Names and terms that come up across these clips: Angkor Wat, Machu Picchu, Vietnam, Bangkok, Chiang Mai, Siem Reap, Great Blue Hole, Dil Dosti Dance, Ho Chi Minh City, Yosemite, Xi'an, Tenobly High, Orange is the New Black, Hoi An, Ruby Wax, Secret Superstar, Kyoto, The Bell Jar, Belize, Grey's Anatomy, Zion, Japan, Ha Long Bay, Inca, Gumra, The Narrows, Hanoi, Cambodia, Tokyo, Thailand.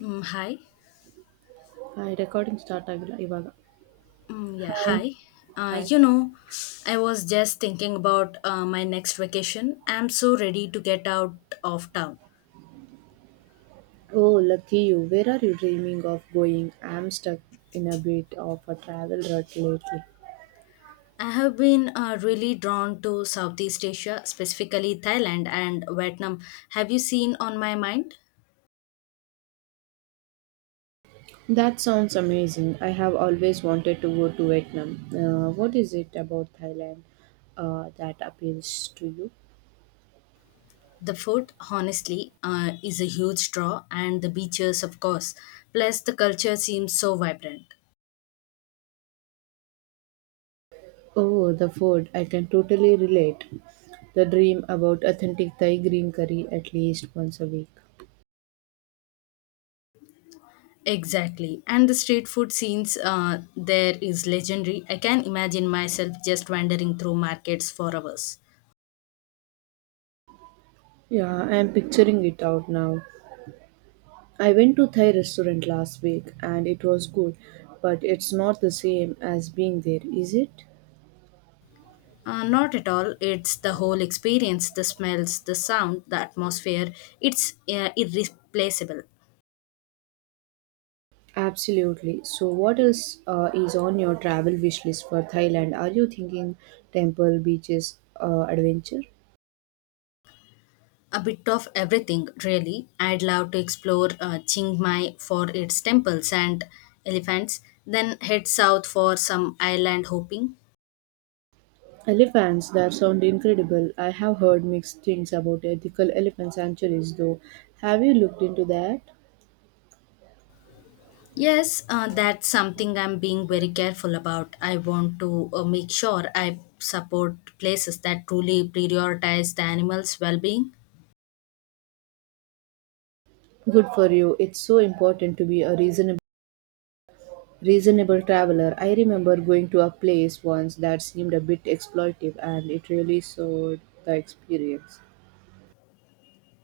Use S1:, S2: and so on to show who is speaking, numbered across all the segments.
S1: Mm, hi.
S2: Hi, recording start ಆಗಿಲ್ಲ ಇವಾಗ
S1: Mm, yeah,
S2: Hi.
S1: hi. Uh,
S2: Hi.
S1: you know, I was just thinking about my next vacation. I'm so ready to get out of town.
S2: Oh, lucky you. Where are you dreaming of going? I'm stuck in a bit of a travel rut lately.
S1: I have been really drawn to Southeast Asia, specifically Thailand and Vietnam. Have you seen on my mind?
S2: That sounds amazing. I have always wanted to go to Vietnam. What is it about Thailand that appeals to you?
S1: The food, honestly, is a huge draw, and the beaches, of course. Plus, the culture seems so vibrant.
S2: Oh, the food. I can totally relate. The dream about authentic Thai green curry at least once a week.
S1: Exactly. And the street food scenes there is legendary. I can imagine myself just wandering through markets for hours.
S2: Yeah, I am picturing it out now. I went to Thai restaurant last week and it was good, but it's not the same as being there, is it?
S1: Not at all. It's the whole experience, the smells, the sound, the atmosphere. It's irreplaceable.
S2: Absolutely. So, what else is on your travel wish list for Thailand? Are you thinking temple, beaches, adventure?
S1: A bit of everything, really. I'd love to explore Chiang Mai for its temples and elephants, then head south for some island hopping.
S2: Elephants that sound incredible. I have heard mixed things about ethical elephant sanctuaries, though. Have you looked into that?
S1: Yes, that's something I'm being very careful about. I want to make sure I support places that truly prioritize the animals' well-being.
S2: Good for you. It's so important to be a reasonable traveler. I remember going to a place once that seemed a bit exploitive and it really soured the experience.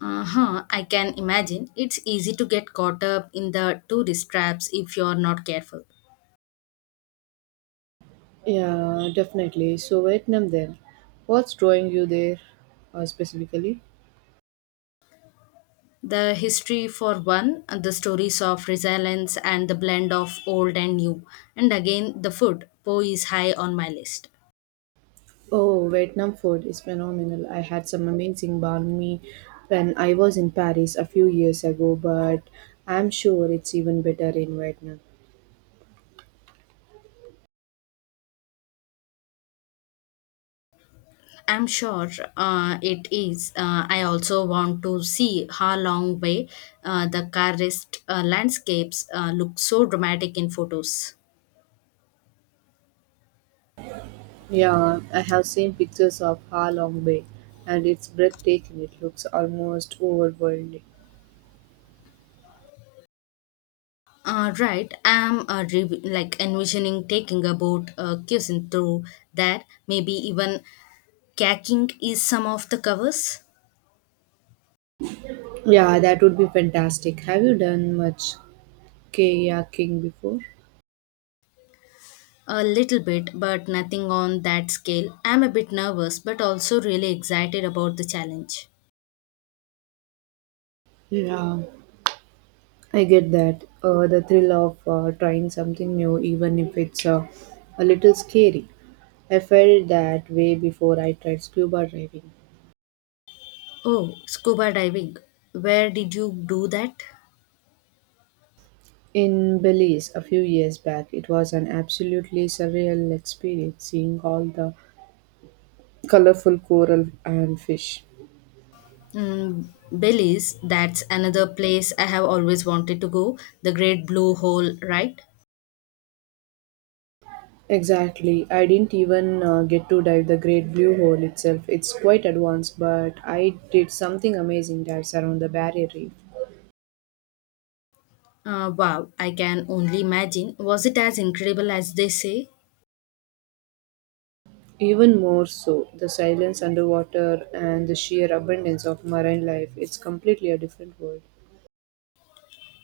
S1: Uh-huh, I can imagine. It's easy to get caught up in the tourist traps if you're not careful.
S2: Yeah, definitely. So, Vietnam then. What's drawing you there specifically?
S1: The history, for one, and the stories of resilience and the blend of old and new. And again, the food. Po is high on my list.
S2: Oh, Vietnam food is phenomenal. I had some amazing banh mi when I was in Paris a few years ago, but I'm sure it's even better in Vietnam.
S1: I'm sure it is. I also want to see how long way the karst landscapes look so dramatic in photos.
S2: Yeah, I have seen pictures of Ha Long Bay and it's breathtaking. It looks almost overwhelming.
S1: Right, I'm like envisioning taking a boat cruising through that. Maybe even kayaking is some of the covers.
S2: Yeah, that would be fantastic. Have you done much kayaking before?
S1: A little bit, but nothing on that scale. I'm a bit nervous, but also really excited about the challenge.
S2: Yeah, I get that. The thrill of trying something new, even if it's a little scary. I felt that way before I tried scuba diving.
S1: Oh, scuba diving. Where did you do that?
S2: In Belize a few years back, it was an absolutely surreal experience seeing all the colorful coral and fish.
S1: Mm, Belize, that's another place I have always wanted to go. The Great Blue Hole, right?
S2: Exactly. I didn't even get to dive the Great Blue Hole itself. It's quite advanced, but I did something amazing dives around the barrier reef.
S1: Wow, I can only imagine. Was it as incredible as they say?
S2: Even more so, the silence underwater and the sheer abundance of marine life, it's completely a different world.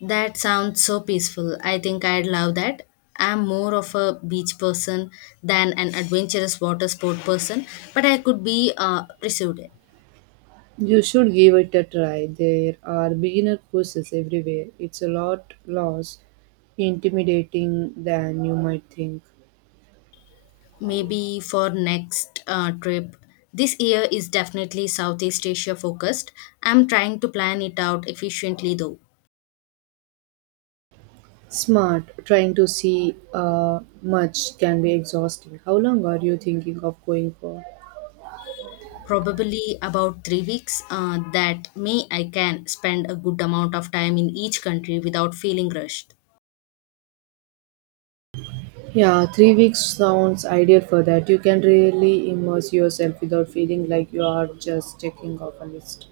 S1: That sounds so peaceful. I think I'd love that. I'm more of a beach person than an adventurous water sport person, but I could be persuaded.
S2: You should give it a try. There are beginner courses everywhere. It's a lot less intimidating than you might think.
S1: Maybe for next trip. This year is definitely Southeast Asia focused. I'm trying to plan it out efficiently though.
S2: Smart, trying to see much can be exhausting. How long are you thinking of going for?
S1: Probably about 3 weeks, that me I can spend a good amount of time in each country without feeling rushed.
S2: Yeah, 3 weeks sounds ideal for that. You can really immerse yourself without feeling like you are just checking off a list.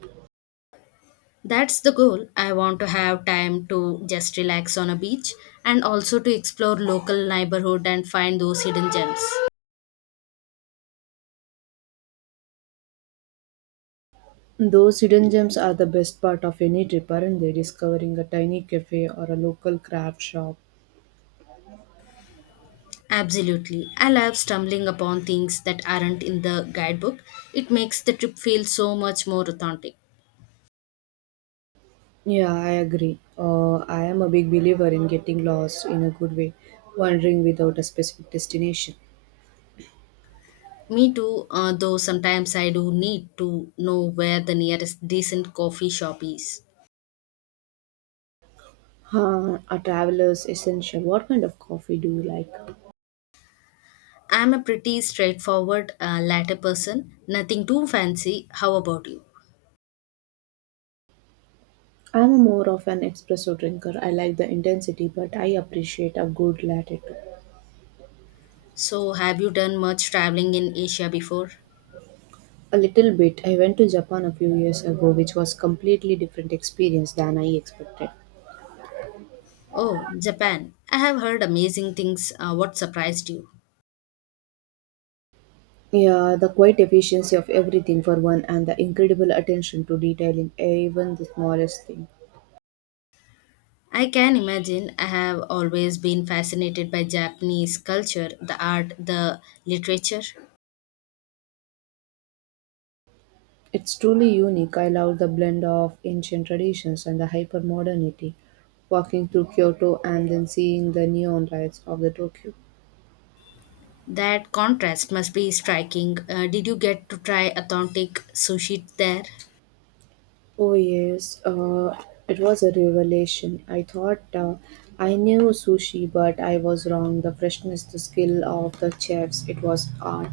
S1: That's the goal. I want to have time to just relax on a beach, and also to explore local neighborhood and find those hidden gems.
S2: Those hidden gems are the best part of any trip, aren't they? Discovering a tiny cafe or a local craft shop.
S1: Absolutely, I love stumbling upon things that aren't in the guidebook. It makes the trip feel so much more authentic.
S2: Yeah, I agree. I am a big believer in getting lost in a good way, wandering without a specific destination.
S1: Me too, though sometimes I do need to know where the nearest decent coffee shop is.
S2: Huh, a traveler's essential. What kind of coffee do you like?
S1: I'm a pretty straightforward latter person, nothing too fancy. How about you?
S2: I'm a more of an espresso drinker. I like the intensity, but I appreciate a good latte too.
S1: So, have you done much traveling in Asia before?
S2: A little bit. I went to Japan a few years ago, which was completely different experience than I expected.
S1: Oh, Japan. I have heard amazing things. What surprised you?
S2: Yeah, the quiet efficiency of everything for one, and the incredible attention to detail in even the smallest thing.
S1: I can imagine. I have always been fascinated by Japanese culture, the art, the literature.
S2: It's truly unique. I love the blend of ancient traditions and the hypermodernity. Walking through Kyoto and then seeing the neon lights of the Tokyo.
S1: That contrast must be striking. Did you get to try authentic sushi there?
S2: Oh, yes, it was a revelation. I thought I knew sushi, but I was wrong. The freshness, the skill of the chefs, it was art.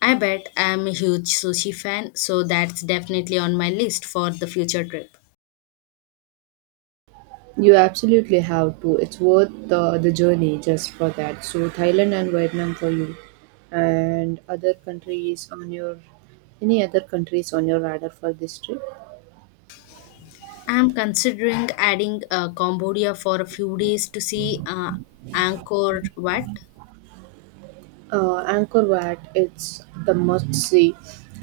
S1: I bet. I'm a huge sushi fan, so that's definitely on my list for the future trip.
S2: You absolutely have to. It's worth the journey just for that. So Thailand and Vietnam for you, and other countries on your any other countries on your radar for this trip?
S1: I'm considering adding Cambodia for a few days to see Angkor Wat.
S2: Angkor Wat, it's the must see.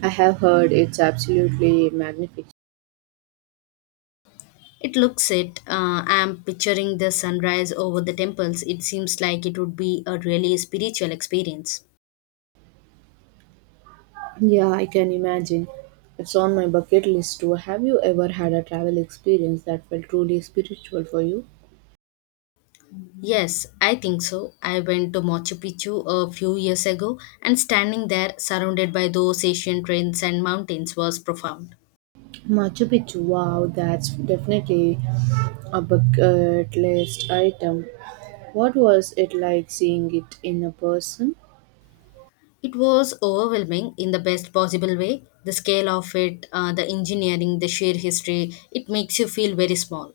S2: I have heard it's absolutely magnificent.
S1: It looks it. I'm picturing the sunrise over the temples. It seems like it would be a really spiritual experience.
S2: Yeah, I can imagine. It's on my bucket list too. Have you ever had a travel experience that felt truly spiritual for you?
S1: Yes, I think so. I went to Machu Picchu a few years ago, and standing there, surrounded by those Asian trains and mountains, was profound.
S2: Machu Picchu, wow, that's definitely a bucket list item. What was it like seeing it in a person?
S1: It was overwhelming in the best possible way. The scale of it, the engineering, the sheer history, it makes you feel very small.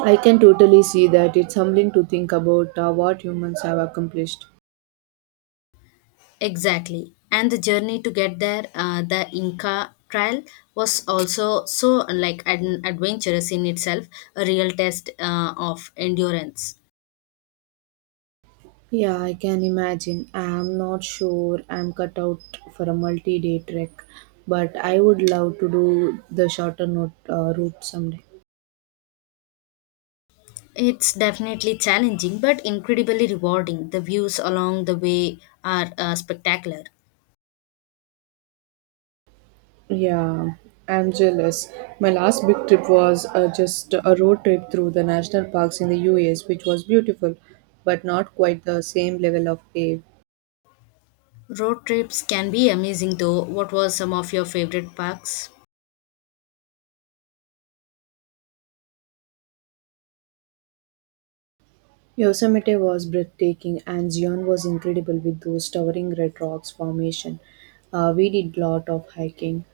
S2: I can totally see that it's humbling to think about what humans have accomplished.
S1: Exactly. And the journey to get there, the Inca trial was also so like an adventurous in itself, a real test of endurance.
S2: Yeah, I can imagine. I'm not sure I'm cut out for a multi day trek, but I would love to do the shorter route someday.
S1: It's definitely challenging but incredibly rewarding. The views along the way are spectacular.
S2: Yeah, I'm jealous. My last big trip was just a road trip through the national parks in the US, which was beautiful, but not quite the same level of awe.
S1: Road trips can be amazing though. What were some of your favorite parks?
S2: Yosemite was breathtaking, and Zion was incredible with those towering red rocks formation. We did lot of hiking.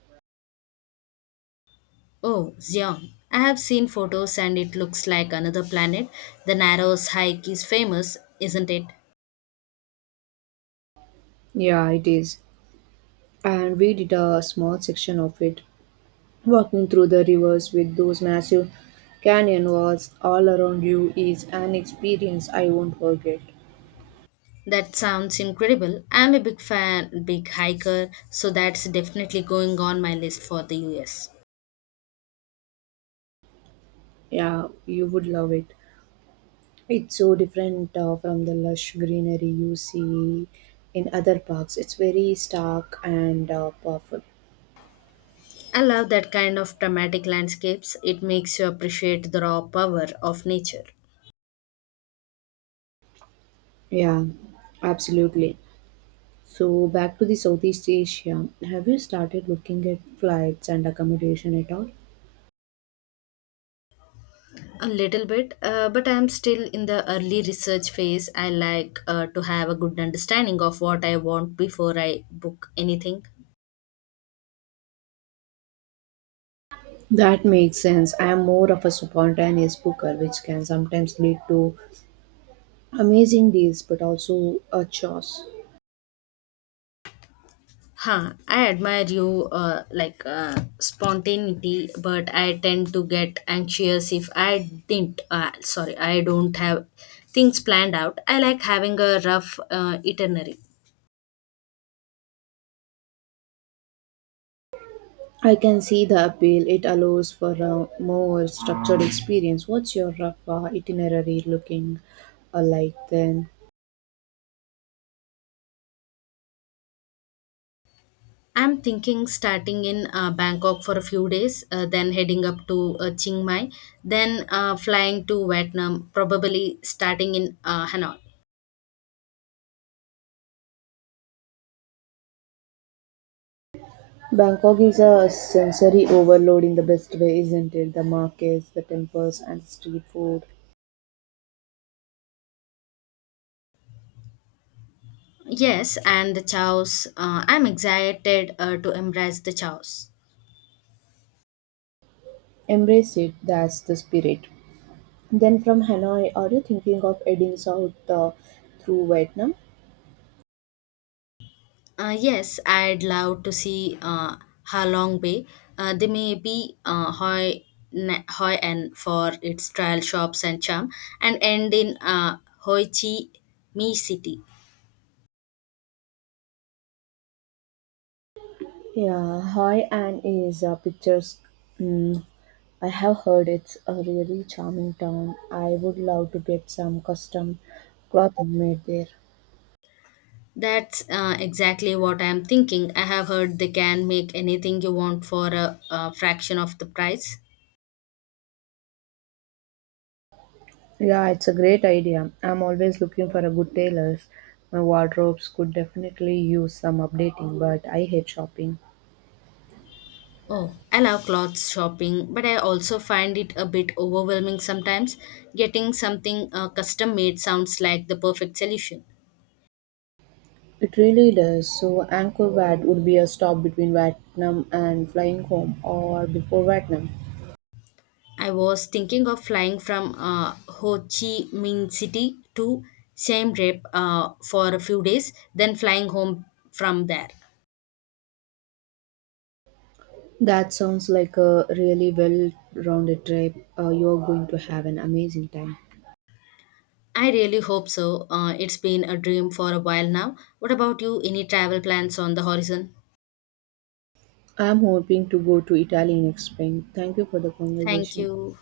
S1: Oh, Xi'an. I have seen photos and it looks like another planet. The Narrows hike is famous, isn't it?
S2: Yeah, it is. And we did a small section of it, walking through the rivers with those massive canyon walls all around you is an experience I won't forget.
S1: That sounds incredible. I'm a big hiker, so that's definitely going on my list for the US.
S2: Yeah, you would love it. It's so different from the lush greenery you see in other parks. It's very stark and powerful.
S1: I love that kind of dramatic landscapes. It makes you appreciate the raw power of nature.
S2: Yeah, absolutely. So, back to the Southeast Asia. Have you started looking at flights and accommodation at all?
S1: A little bit, but I'm still in the early research phase. I like to have a good understanding of what I want before I book anything.
S2: That makes sense. I am more of a spontaneous booker, which can sometimes lead to amazing deals but also a chores.
S1: Huh, I admire you like spontaneity, but I tend to get anxious if I didn't. Sorry, I don't have things planned out. I like having a rough itinerary.
S2: I can see the appeal. It allows for a more structured experience. What's your rough itinerary looking like then?
S1: I'm thinking starting in Bangkok for a few days, then heading up to Chiang Mai, then flying to Vietnam, probably starting in Hanoi.
S2: Bangkok is a sensory overload in the best way, isn't it? The markets, the temples, and street food.
S1: Yes, and the chows. I'm excited to embrace the chows.
S2: Embrace it, that's the spirit. Then from Hanoi, are you thinking of heading south through Vietnam?
S1: Yes, I'd love to see Ha Long Bay. They may be Hoi An for its trial shops and charm, and end in Hoi Chi Mi City.
S2: Yeah, Hoi An is a picturesque. Mm, I have heard it's a really charming town. I would love to get some custom clothing made there.
S1: That's exactly what I'm thinking. I have heard they can make anything you want for a fraction of the price.
S2: Yeah, it's a great idea. I'm always looking for a good tailor's. My wardrobes could definitely use some updating, but I hate shopping.
S1: Oh, I love clothes shopping, but I also find it a bit overwhelming sometimes. Getting something custom made sounds like the perfect solution.
S2: It really does. So Angkor Wat would be a stop between Vietnam and flying home or before Vietnam.
S1: I was thinking of flying from Ho Chi Minh City to Siem Reap for a few days, then flying home from there.
S2: That sounds like a really well rounded trip. You're going to have an amazing time.
S1: I really hope so. It's been a dream for a while now. What about you? Any travel plans on the horizon?
S2: I'm hoping to go to Italy next spring. Thank you for the
S1: Thank
S2: conversation.
S1: you.